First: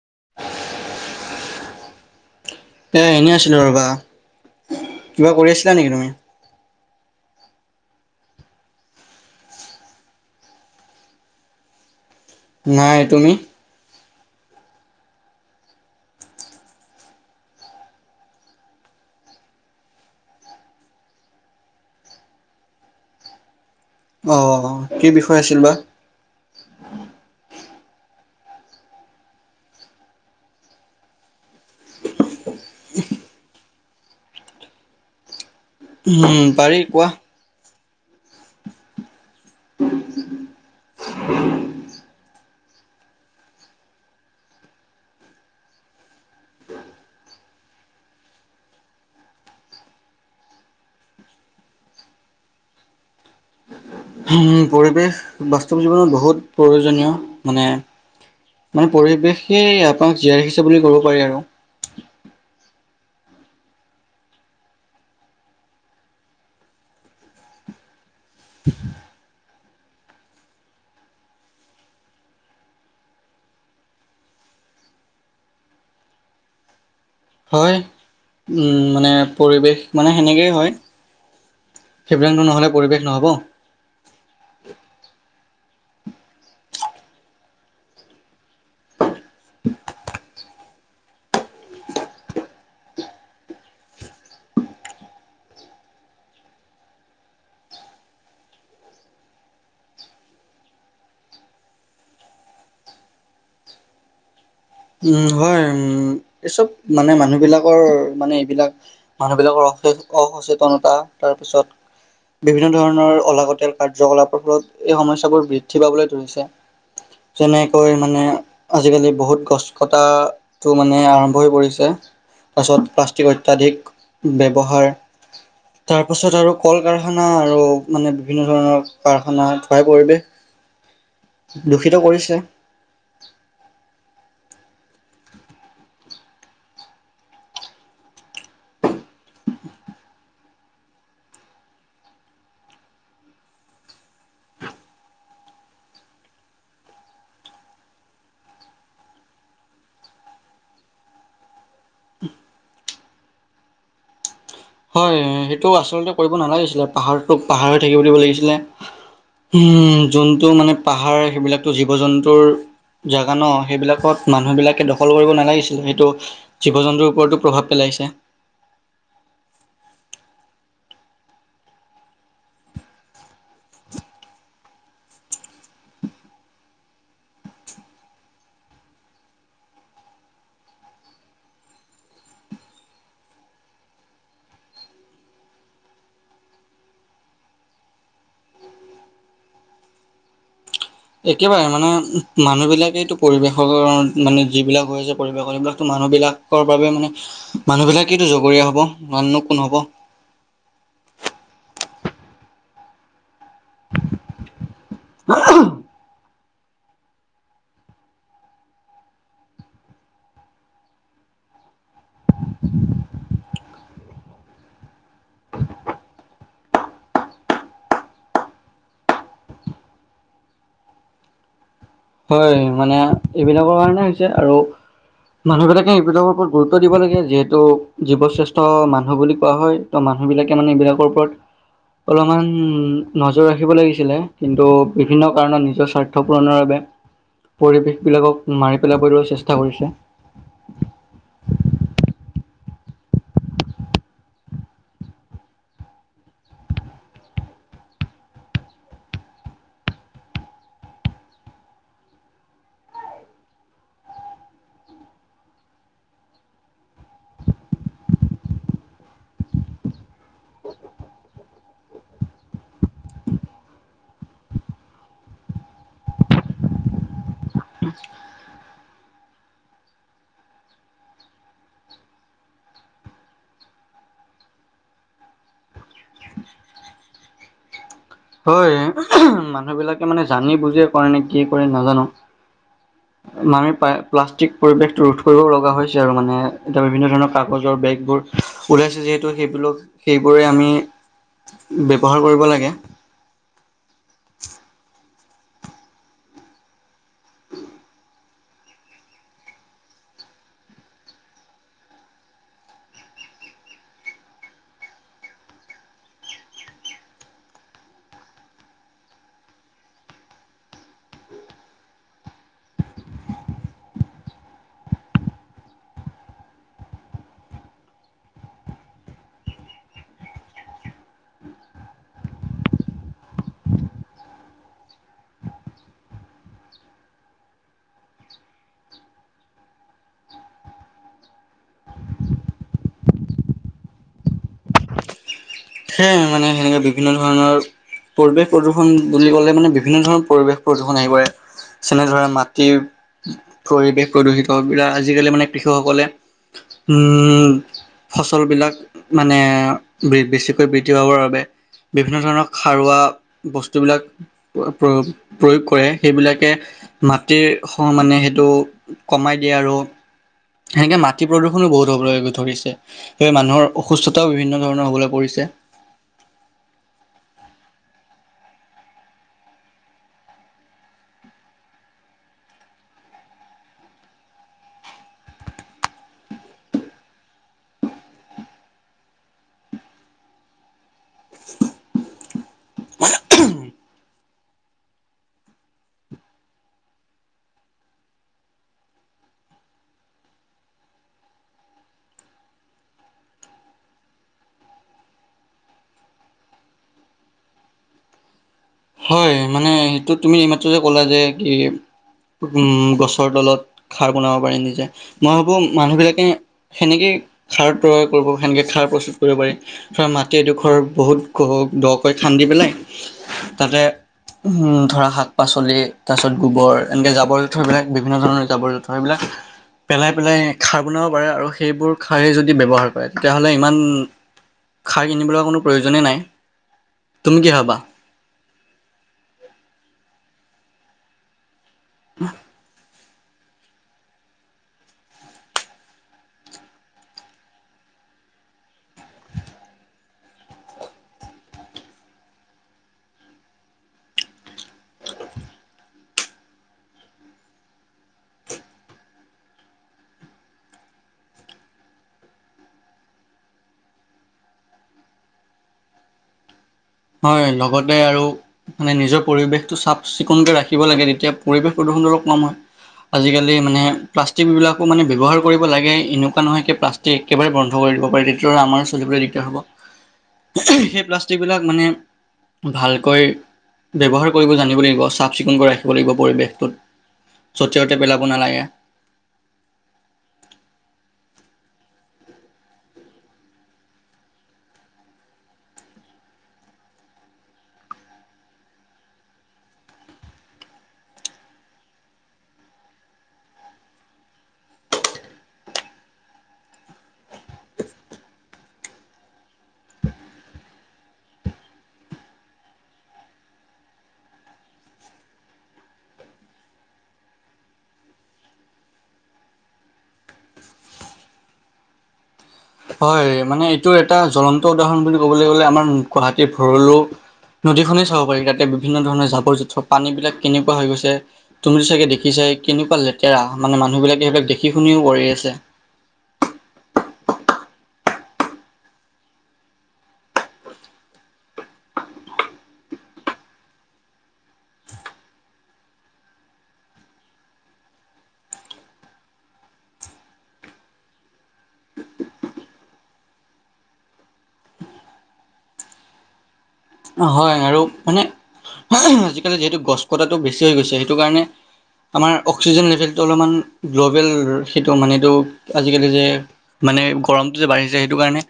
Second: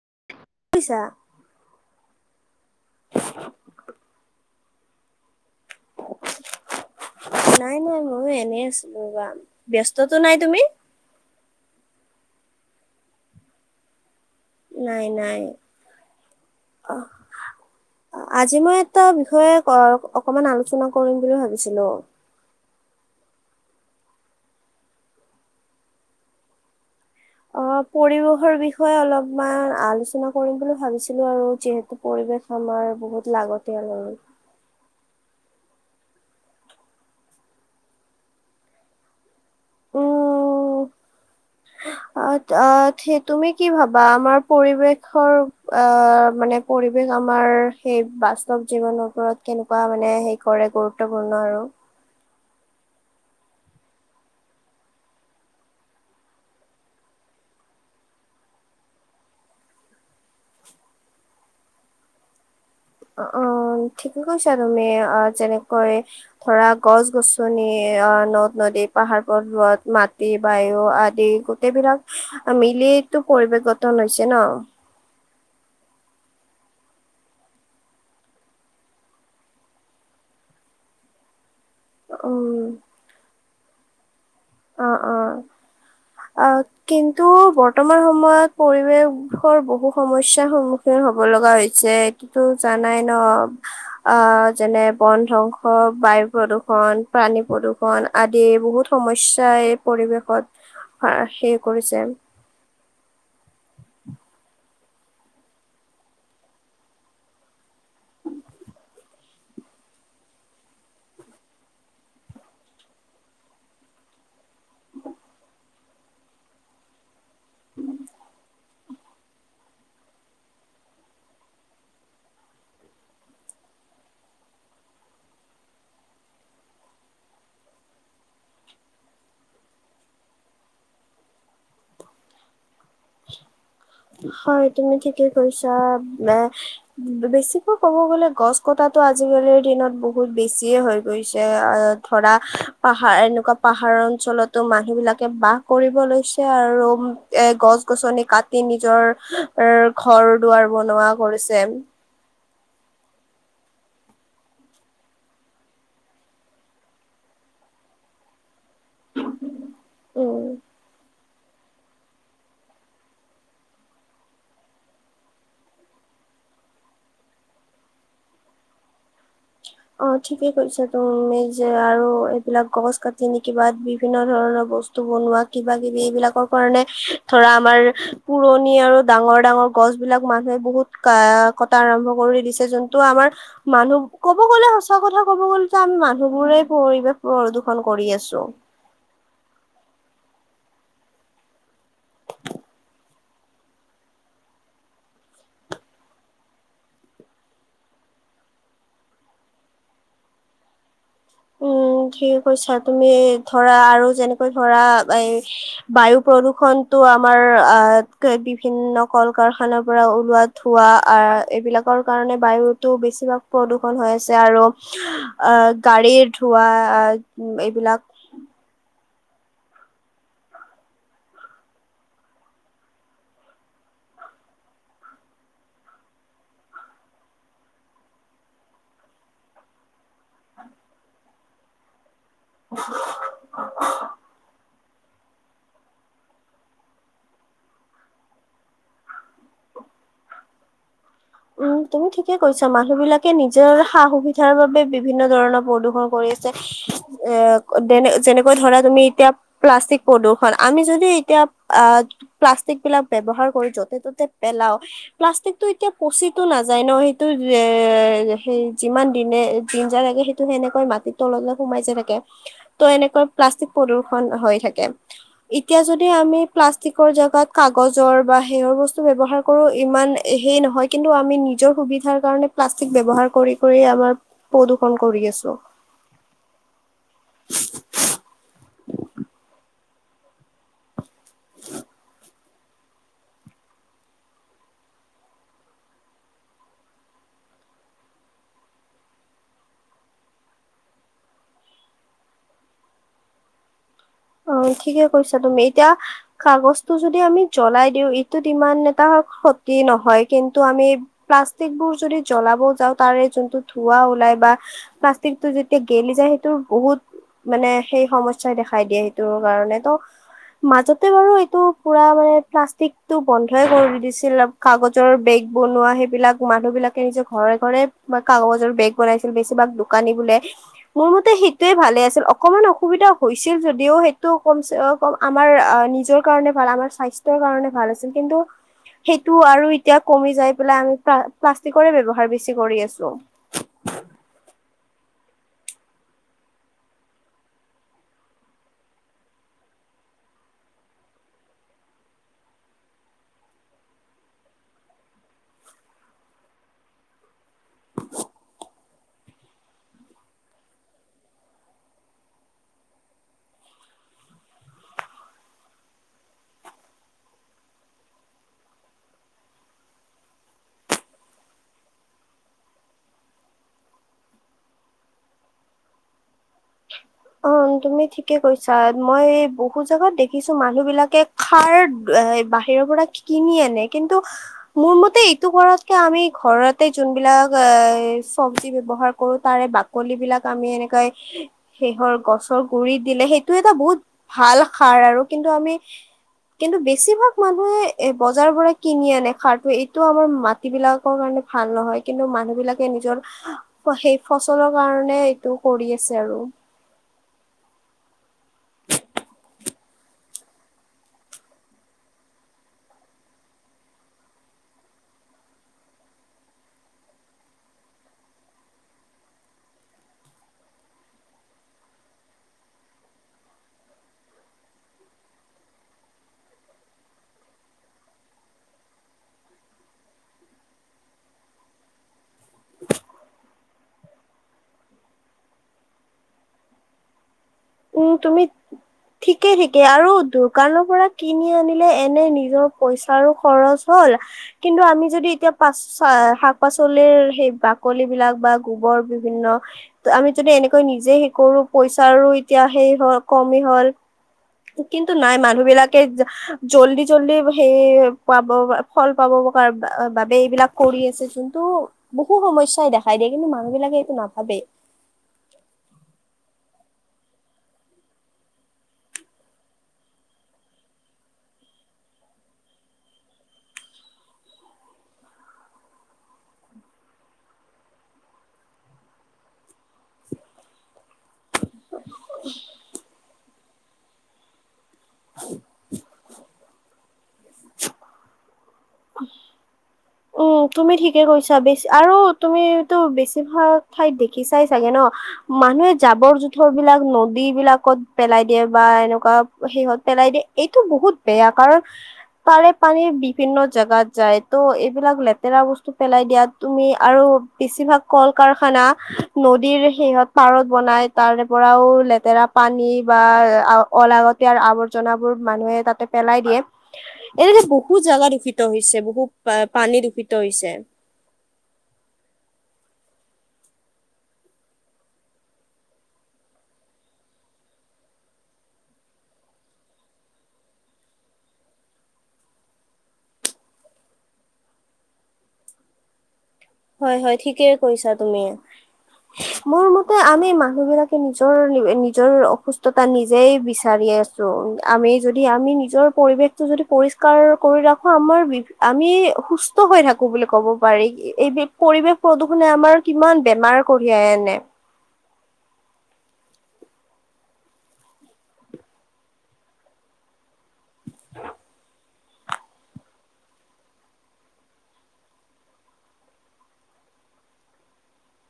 [unintelligible] এ এনেই আছিলো ৰবা। কিবা কৰি আছিলা নেকি তুমি? নাই নাই ময়ো এনে আছিলো ৰবা। ব্যস্ততো নাই তুমি? নাই। তুমি? নাই নাই। অ' আজি মই এটা বিষয়ে অকমান আলোচনা কৰিম বুলি ভাবিছিলো। আহ কি বিষয় আছিল বা? অ' পৰিবেশৰ বিষয়ে অলপমান আলোচনা কৰিম বুলি ভাবিছিলো আৰু যিহেতু পৰিৱেশ আমাৰ বহুত লাগতিয়াল আৰু। উম পাৰি কোৱা। অ'। [inaudible] অ' তুমি কি ভাবা আমাৰ পৰিৱেশৰ আহ মানে পৰিৱেশ আমাৰ সেই বাস্তৱ জীৱনৰ ওপৰত কেনেকুৱা মানে হে কৰে গুৰুত্বপূৰ্ণ আৰু? উ পৰিৱেশ বাস্তৱ জীৱনত বহুত প্ৰয়োজনীয় মানে মানে পৰিৱেশেই আপোনাক জীয়াই ৰাখিছে বুলি ক'ব পাৰি আৰু। অ' ঠিকে কৈছা তুমি অ' যেনেকৈ ধৰা গছ গছনি অ' নদ নদী পাহাৰ প‌ৰ্বত মাটি, বায়ু আদি গোটেইবিলাক মিলি-টো পৰিৱে গঠন হৈছে ন। হয়। উম মানে পৰিৱেশ মানে হেনেকেই হয় শিবৰাংনো উম নহ'লে পৰিৱেশ নহ'ব অ, অ'। অ', কিন্তু বৰ্তমান সময়ত পৰিৱেশ শৰ বহু সমস্যা সন্মু [unintelligible] হব লগা হৈছে। কিটো জানাই ন, আ-আ যেনে-বন ধ্বংস, বায়ু প্ৰদূষণ, প্ৰাণী প্ৰদূষণ আদি বহুত সমইচ [unintelligible] পৰিৱেশত ফাৰ শে কৰিছে। উম হয়। উ উ ম এইচব মানে মানুহ বিলাক ক ৰ, মানে এইবিলাক মানুহবিলাকৰ এসেছ অসচেতনতা, তাৰ পিছত বিভিন্ন ধৰণৰ অলাগতিয়াল কাৰ্যকলাপৰ ফলত এই সমস্যাবোৰ বৃদ্ধি পাবলৈ ধৰিছে। যেনে কৈ মানে আজিকালি বহুত গছ কটা টো মানে আৰম্ভ হৈ পৰিছে, তাৰপাছত প্লাষ্টিক অত্যাধিক ব্যৱহাৰ, তাৰ পাছত আৰু কল কাৰখানা আৰু মানে বিভিন্ন ধৰণৰ কাৰখানা ধুৱাই পৰিৱেশ দূষিত কৰিছে! হয় তুমি ঠিকে কৈছা এ বেছিকৈ কব গলে গছ কটাাতটো আজিকালিৰ দিনত বহুত বেছিয়ে হৈ গৈছে ধৰা পাহাৰ এনেকুৱা পাহাৰ অঞ্চলতো মানুহ বিলাকে বাহ কৰিব লৈছে আৰু এ গছ গছনি কাট দি নিজৰ ৰ ঘৰ দুৱাৰ বনোৱা কৰিছে। হয়, হেইটো আচলতে কইব নালাগিছিলে। পাহাৰটোক পাহাৰ হৈ থাকিব দিব লাগিছিলে। হু উ ম, উম যোনটো মানে পাহাৰ হেবিলাক টো জীৱ জন্তুৰ জাগা ন। হেইবিলাকত মানুহবিলাকে দশল কৰিব নালাগিছিল, হেইটো জীৱ-জন্তুৰ ওপৰতো প্ৰভাৱ পেলাইছে। অ ঠিকেই কৈছা তু মি। যে আৰু এইবিলাক গছ কাটি নে কিবা বিভিন্ন ধৰণৰ বস্তু বনোৱা কিবা- কিবি এইবিলাকৰ কাৰণে ধৰা, আমাৰ পুৰণি আৰু ডাঙৰ-ডাঙৰ গছ বিলাক মানুহে বহুত কা আ কটা আৰম্ভ কৰি দিছে, যোনটো আমাৰ মানুহ কোব ক'ব গলে, সঁচা কথা ক'ব গ'লে যে, আমি মানুহবোৰে পৰিবেশ প্ৰদূষণ কৰি আছো। একেবাৰে মানে, উহ, মানুহ বিলাকেইটো পৰিৱেশৰ, মানে যিবিলাক হৈ আছে পৰিৱেশৰ হেবিলাকটো মানুহ বিলাকৰ বাবে মানে, মানুহ বিলাকেইটো জগৰীয়া হব! অননো কোন হব? উম, ঠিক কৈছা তুমি। ধৰা, আৰু যেনেকৈ ধৰা, এই বায়ুপ প্ৰদূষণটো আমাৰ আ বিভিন্ন কল-কাৰখানাৰ পৰা ওলোৱা ধোৱা আ আ এইবিলাকৰ কাৰণে বায়ুতো বেছিভাগ প্ৰদূষণ হৈ আছে আৰু আ গাড়ীৰ ধোৱা আ ইট এইবিলাক হয়। মানে এইবিলাকৰ কাৰণে হৈছে, আৰু মানুহ বিলাকে এইবিলাকৰ ওপৰত গুৰুত্ব দিব লাগে, যিহেতু জীৱ শ্ৰেষ্ঠ মানুহ বুলি কোৱা হয় ত মানুহ বিলাকে মানে এইবিলাকৰ ওপৰত অলমান নজৰ ৰাখিব লাগিছিলে, কিন্তু বিভিন্ন কাৰণত নিজৰ স্বাৰ্থ পূৰণৰ বাবে পৰিৱেশবিলাকক মাৰি পেলাবলৈ চেষ্ঠা কৰিছে। উম তুমি ঠিকে কৈছা। মানুহ বিলাকে নিজৰ সা- সুবিধাৰ বাবে বিভিন্ন ধৰণৰ প্ৰদূষণ কৰি আছে। এ দেনে যেনেকৈ ধৰা, তুমি এতিয়া প্লাষ্টিক প্ৰদূষণ। আমি যদি এতিয়া আহ প্লাষ্টিক বিলাক ব্যৱহাৰ কৰি য'তে ত'তে পেলাও, প্লাষ্টিকটো এতিয়া পচিটো নাযায় ন! হেইটো [unintelligible] হেই যিমান দিনে দিন যায় থাকে হেইটো হেনেকৈ মাটিত তললৈ সোমাই যায় থাকে। ত এনেকৈ প্লাষ্টিক প্ৰদূষণ হৈ থাকে। ইতিয়া যদি আমি প্লাষ্টিকৰ জাগাত কাগজৰ বা হেয়ৰ বস্তু ব্যৱহাৰ কৰো, ইমান হেই নহয় ক কিন্তু আমি নিজৰ সুবিধাৰ কাৰণে প্লাষ্টিক ব্যৱহাৰ কৰি কৰি আমাৰ প্ৰদূ্ষন কৰি আছো। [inaudible] হয়। [unintelligible] মানুহ বিলাকে মানে জানি বুজিয়ে [inaudible] কি কৰিম নাজানো। মামে পায়, প্লাষ্টিক পৰিৱেশটো ৰোধ কৰিব লগা হৈছে আৰু মানে, এতিয়া বিভিন্ন ধৰণৰ কাগজৰ বেগবোৰ ওলাইছে যিহেতু, সেইবোলোক সেইবোৰে আমি ব্যৱহাৰ কৰিব লাগে। অ' ঠিকে কৈছা তুমি ইতিয়া কাগছটো যদি আমি জ্বলাই দিও, ইটোত ইমান এটা ক্ষতি নহয়, কিন্তু আমি প্লাষ্টিক বোৰ যদি জ্বলাব যাও তাৰে যোনটো ধোৱা ওলাই বা প্লাষ্টিকটো যেতিয়া গেলি যায় হেইটো বহুত মানে, সেই সমস্যাই দেখাই দিয়ে হেইট টো কাৰণে ত' মাজতে বাৰু এইটো পুৰা মানে প্লাষ্টিকটো বন্ধই কৰি দিছিলে। কাগজৰ বেগ বনোৱা হেইবিলাক মানুহবিলাকে নিজে ঘৰে-ঘৰে তোমা কাগজৰ বেগ বনাইছিল বেছিভাগ দোকানী বোলে। মোৰ মতে সেইটোয়ে ভালে আছিল। অকমান অসুবিধা হৈছিল যদিও হেইট টো কমছে অ কম আমাৰ আ নিজৰ কাৰণে ভাল, আমাৰ স্বাস্থ্যৰ কাৰণে ভাল আছিল, কিন্তু সেইটো আৰু ইতিয়া কমি যাই পেলাই আমি প্লা-প্লাষ্টিকৰে ব্যৱহাৰ বেছি কৰি আছো। সেয়ে, মানে হেনেকে বিভিন্ন ধৰণৰ পৰিৱেশ প্ৰদূষণ বুলি ক'লে মানে বিভিন্ন ধৰণৰ পৰিৱেশ প্ৰদূষণ আহি পৰে। যেনে ধৰা, মাটিৰ পৰিৱেশ প্ৰদূষিত বিলা, আজিকালি মানে কৃষকসকলে উম ফচল বিলাক মানে বে বেছি [unintelligible] বৃদ্ধি পাবৰ বাবে। বিভিন্ন ধৰণৰ সাৰুৱা বস্তুবিলাক প্ৰ-প্ৰয়োগ-প্ৰয়োগ কৰে, সেইবিলাকে মাটিৰ স-মানে হেইটো কমাই দিয়ে আৰু, এনেকে মাটি প্ৰদূ্ষণো বহুত হ'বলৈ ধৰিছে, সেয়ে মানুহৰ অসুস্থতাও বিভিন্ন ধৰণৰ হ'বলৈ পৰিছে। অ', তুমি ঠিকে কৈছা, মই বহুত জাগাত দেখিছো মানুহবিলাকে খাৰ এ বাহিৰৰ পৰা কিনি আনে, কিন্তু মোৰ মতে এইটো কৰাতকে আমি ঘৰতে যোনবিলাক এ চব্জী ব্যৱহাৰ কৰো তাৰে বাকলিবিলাক আমি এনেকৈ সেহৰ গছৰ গুৰি দিলে সেইটো এটা বহুত ভাল সাৰ আৰু, কিন্তু আমি কিন্তু বেছিভাগ মানুহে এ বজাৰৰ পৰা কিনি আনে সাৰটো, এইটো আমাৰ মাটিবিলাকৰ কাৰণে ভাল নহয়, কিন্তু মানুহ বিলাকে নিজৰ সেই ফচলৰ কাৰণে এইটো কৰি আছে আৰু। হয়, মানে এইটো তুমি এইমাত্ৰ যে ক'লা, যে কি উম, গছৰ তলত খাৰ বনাব পাৰি নিজে, মই ভাবোঁ মানুহবিলাকে সেনেকেই খাৰ ত্ৰয় কৰিব সেনেকে খাৰ প্ৰস্তুত কৰিব পাৰি, ধৰা, মাটি এডোখৰ বহুত দহ দকৈ খান্দি পেলাই তাতে হুম, ধৰা শাক পাচলি তাৰপিছত গোবৰ এনেকে জাবৰ-জোঁথৰবিলাক বিভিন্ন ধৰণৰ জাবৰ-জোঁথৰ সেইবিলাক পেলাই-পেলাই খাৰ বনাব পাৰে আৰু সেইবোৰ খাৰেই যদি ব্যৱহাৰ কৰে তেতিয়াহ'লে ইমান খাৰ কিনিবলৈ কোনো প্ৰয়োজনেই নাই, তুমি কি ভাবা? উম, তুমি ঠিকে, ঠিকে আৰু দোকানৰ পৰা কিনি আনি নে এনে নিজৰ পইচ তাৰো খৰচ হ'ল, কিন্তু আমি যদি এতিয়া পাচ এ শাক- পাচলিৰ সেই বাকলিবিলাক বা গোবৰ বিভিন্ন, তে আমি যদি এনেকৈ নিজে হেই কৰো পইচাৰো তিয়া হেই হ', কমি হ'ল কিন্তু নাই, মানুহবিলাকে জা জল্দি জল্দি হেই পাব ফল পাব কা বা বাবে এইবিলাক কৰি আছে, যোনটো বহু সমস্যাই দেখাই দিয়ে। কিন্তু মানুহবিলাকে এইটো নাভাবেই। হয়, লগতে আৰু মানে নিজৰ পৰিৱেশটো চাফ-চিকুণকে ৰাখিব লাগে, তেতিয়া পৰিৱেশ প্ৰদূষণটো অলপ কম হয়। আজিকালি মানে প্লাষ্টিকবিলাকো মানে ব্যৱহাৰ কৰিব লাগে এনেকুৱা নহয় সেই প্লাষ্টিক একেবাৰে বন্ধ কৰি দিব পাৰে, তেতিয়া আমাৰ চলিবলৈ দিগদাৰ হ'ব। সেই প্লাষ্টিকবিলাক মানে ভালকৈ ব্যৱহাৰ কৰিব জানিব লাগিব, চাফ-চিকুণকৈ ৰাখিব লাগিব পৰিৱেশটোত, য'তে-ত'তে পেলাব নালাগে। উম, তুমি ঠিকে কৈছা বেছি আৰু তুমিটো বেছিভাগ ঠাইত দেখিছাই চাগে ন, মানুহে জাবৰ-জোথৰবিলাক নদীবিলাকত পেলাই দিয়ে বা এনেকুৱা সেহত পেলাই দিয়ে, এইটো বহুত বেয়া কাৰণ তাৰে পানী বিভিন্ন জাগাত যায়, ত' অ, এইবিলাক লেতেৰা বস্তু পেলাই দিয়াত তুমি আৰু বেছিভাগ কল-কাৰখানা, নদীৰ সেহত পাৰত বনাই, তাৰ পৰাও লেতেৰা পানী বা আ, অ-লাগতিয়াল আৱৰ্জনাবোৰ মানুহে তাতে পেলাই দিয়ে, এনে বহুত জাগা দূষিত হৈছে, বহুত পা পানী দূষিত হৈছে। হয়, মানে এইটোৰ এটা জ্বলন্ত উদাহৰণ বুলি ক'বলৈ গলে আমাৰ গুৱাহাটীৰ ভৰলো নদী খনে চাব পাৰি, তাতে বিভিন্ন ধৰণৰ জাবৰ-জোঁথৰ পানীবিলাক কেনেকুৱা হৈ গৈছে, তুমি চাগে দেখিছাই, কেনেকুৱা লেতেৰা! মানে মানুহবিলাকে সেইবিলাক দেখি-শুনিও কৰি আছে। হয়-হয় ঠিকেই কৈছা তুমি। মোৰ মতে আমি মানুহবিলাকে নিজৰ নিজৰ অসুস্থতা নিজেই বিচাৰি আছো। আমি যদি আমি নিজৰ পৰিৱেশটো যদি পৰিষ্কাৰ কৰি ৰাখো আমাৰ বি আমি সুস্থ হৈ থাকো বুলি কব পাৰি, এইবি পৰিৱেশ প্ৰদূষণে আমাৰ কিমান বেমাৰ কঢ়িয়াই আনে। হয় আৰু মানে আজিকালি যিহেতু গছ কটাটো বেছি বেছি হৈ গৈছে, সেইটো কাৰণে আমাৰ অক্সিজেন লেভেলটো অলপমান গ্ল'বেল সেইটো মানে এইটো আজিকালি যে মানে গৰমটো যে বাঢ়িছে, সেইটো কাৰণে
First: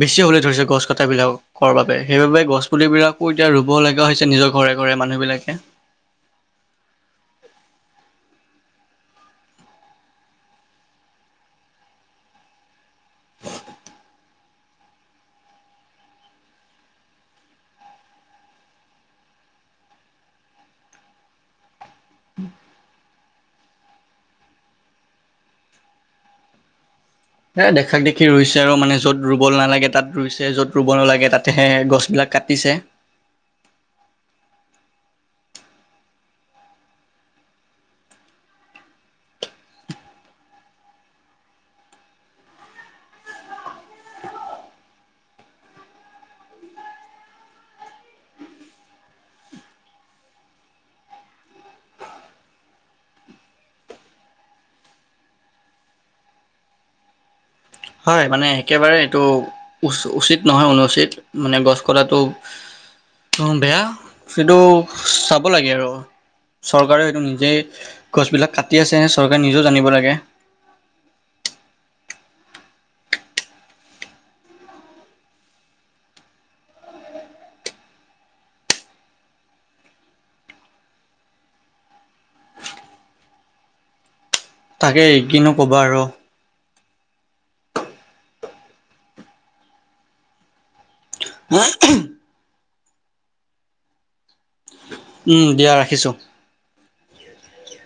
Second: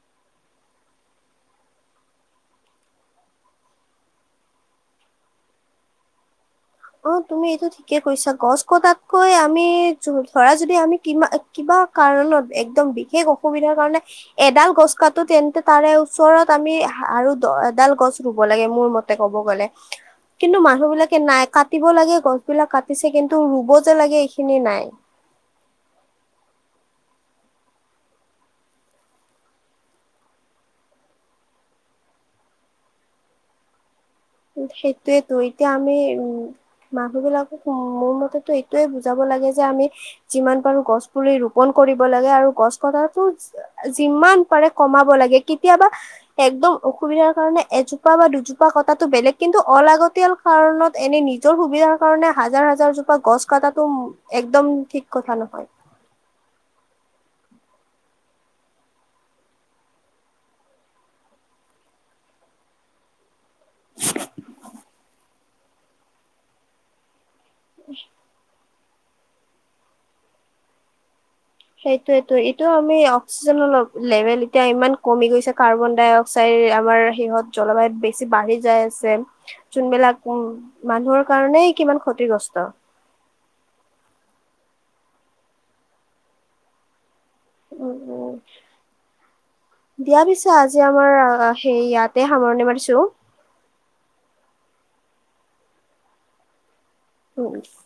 বেছি হ'বলৈ ধৰিছে গছ কটাবিলাকৰ বাবে, সেইবাবে গছপুলিবিলাকো এতিয়া ৰুব লগা হৈছে নিজৰ ঘৰে-ঘৰে মানুহবিলাকে। কি কৈছা? গছ কটাতকৈ আমি য ধৰা যদি আমি কিবা কিবা কাৰণত একদম বি সেই অসুবিধাৰ কাৰণে এডাল গছ কাটোতে তেন্তে তাৰে ওচৰত আমি আৰু এডাল গছ ৰুব লাগে মোৰ মতে ক'ব গ'লে। কিন্তু মানুহবিলাকে নাই কাট কাটিব লাগে গছবিলাক কাটিছে, কিন্তু ৰুব যে লাগে এইখিনি নাই। হে দেখাক দেখি ৰুইছে আৰু মানে য'ত ৰুব নালাগে তাত ৰুইছে, য'ত ৰুব নালাগে তাতেহে গছবিলাক কাটিছে। সেইটোয়েটো এতিয়া আমি উম, মানুহ বিলাকক মোৰ মতেতো এইটোয়ে বুজাব লাগে যে, আমি যিমান পাৰো গছ পুলি ৰোপন কৰিব লাগে আৰু গছ কটাটো যিমান পাৰে কমাব লাগে, কেতিয়াবা একদম অসুবিধাৰ কাৰণে এজোপা বা দুজোপা কট তাতো বেলেগ, কিন্তু অলাগতিয়াল কাৰণত এনে নিজৰ সুবিধাৰ কাৰণে হাজাৰ-হাজাৰ জোপা গছ কটাটো উম, একদম ঠিক কথা নহয়। হয়, মানে একেবাৰে এইটো উচ উচিত নহয় অনুচিত মানে গছ কটাটো উ বেয়া, সেইটো চাব লাগে আৰু চৰকাৰেও ইটো নি যে গছবিলাক কাটি আছে চৰকাৰে নিজেও জানিব লাগে। সেইটোয়েটো, এইটো আমি অক্সিজেনৰ ল লেভেল এতিয়া ইমান কমি গৈছে কাৰ্বন-ডাই-অক্সাইড আমাৰ সিহত জলবায়ুত বেছি বাঢ়ি যাই আছে, যোনবিলাক মানুহৰ কাৰণেই কিমান ক্ষতিগ্ৰস্ত। তাকেই কিনো কবা আৰু? উম, দিয়া পিছে আজি এতিয়া আমাৰ সেই ইয়াতে সামৰণি মাৰিছ টো উম, দিয়া ৰাখিছোঁ। [unintelligible]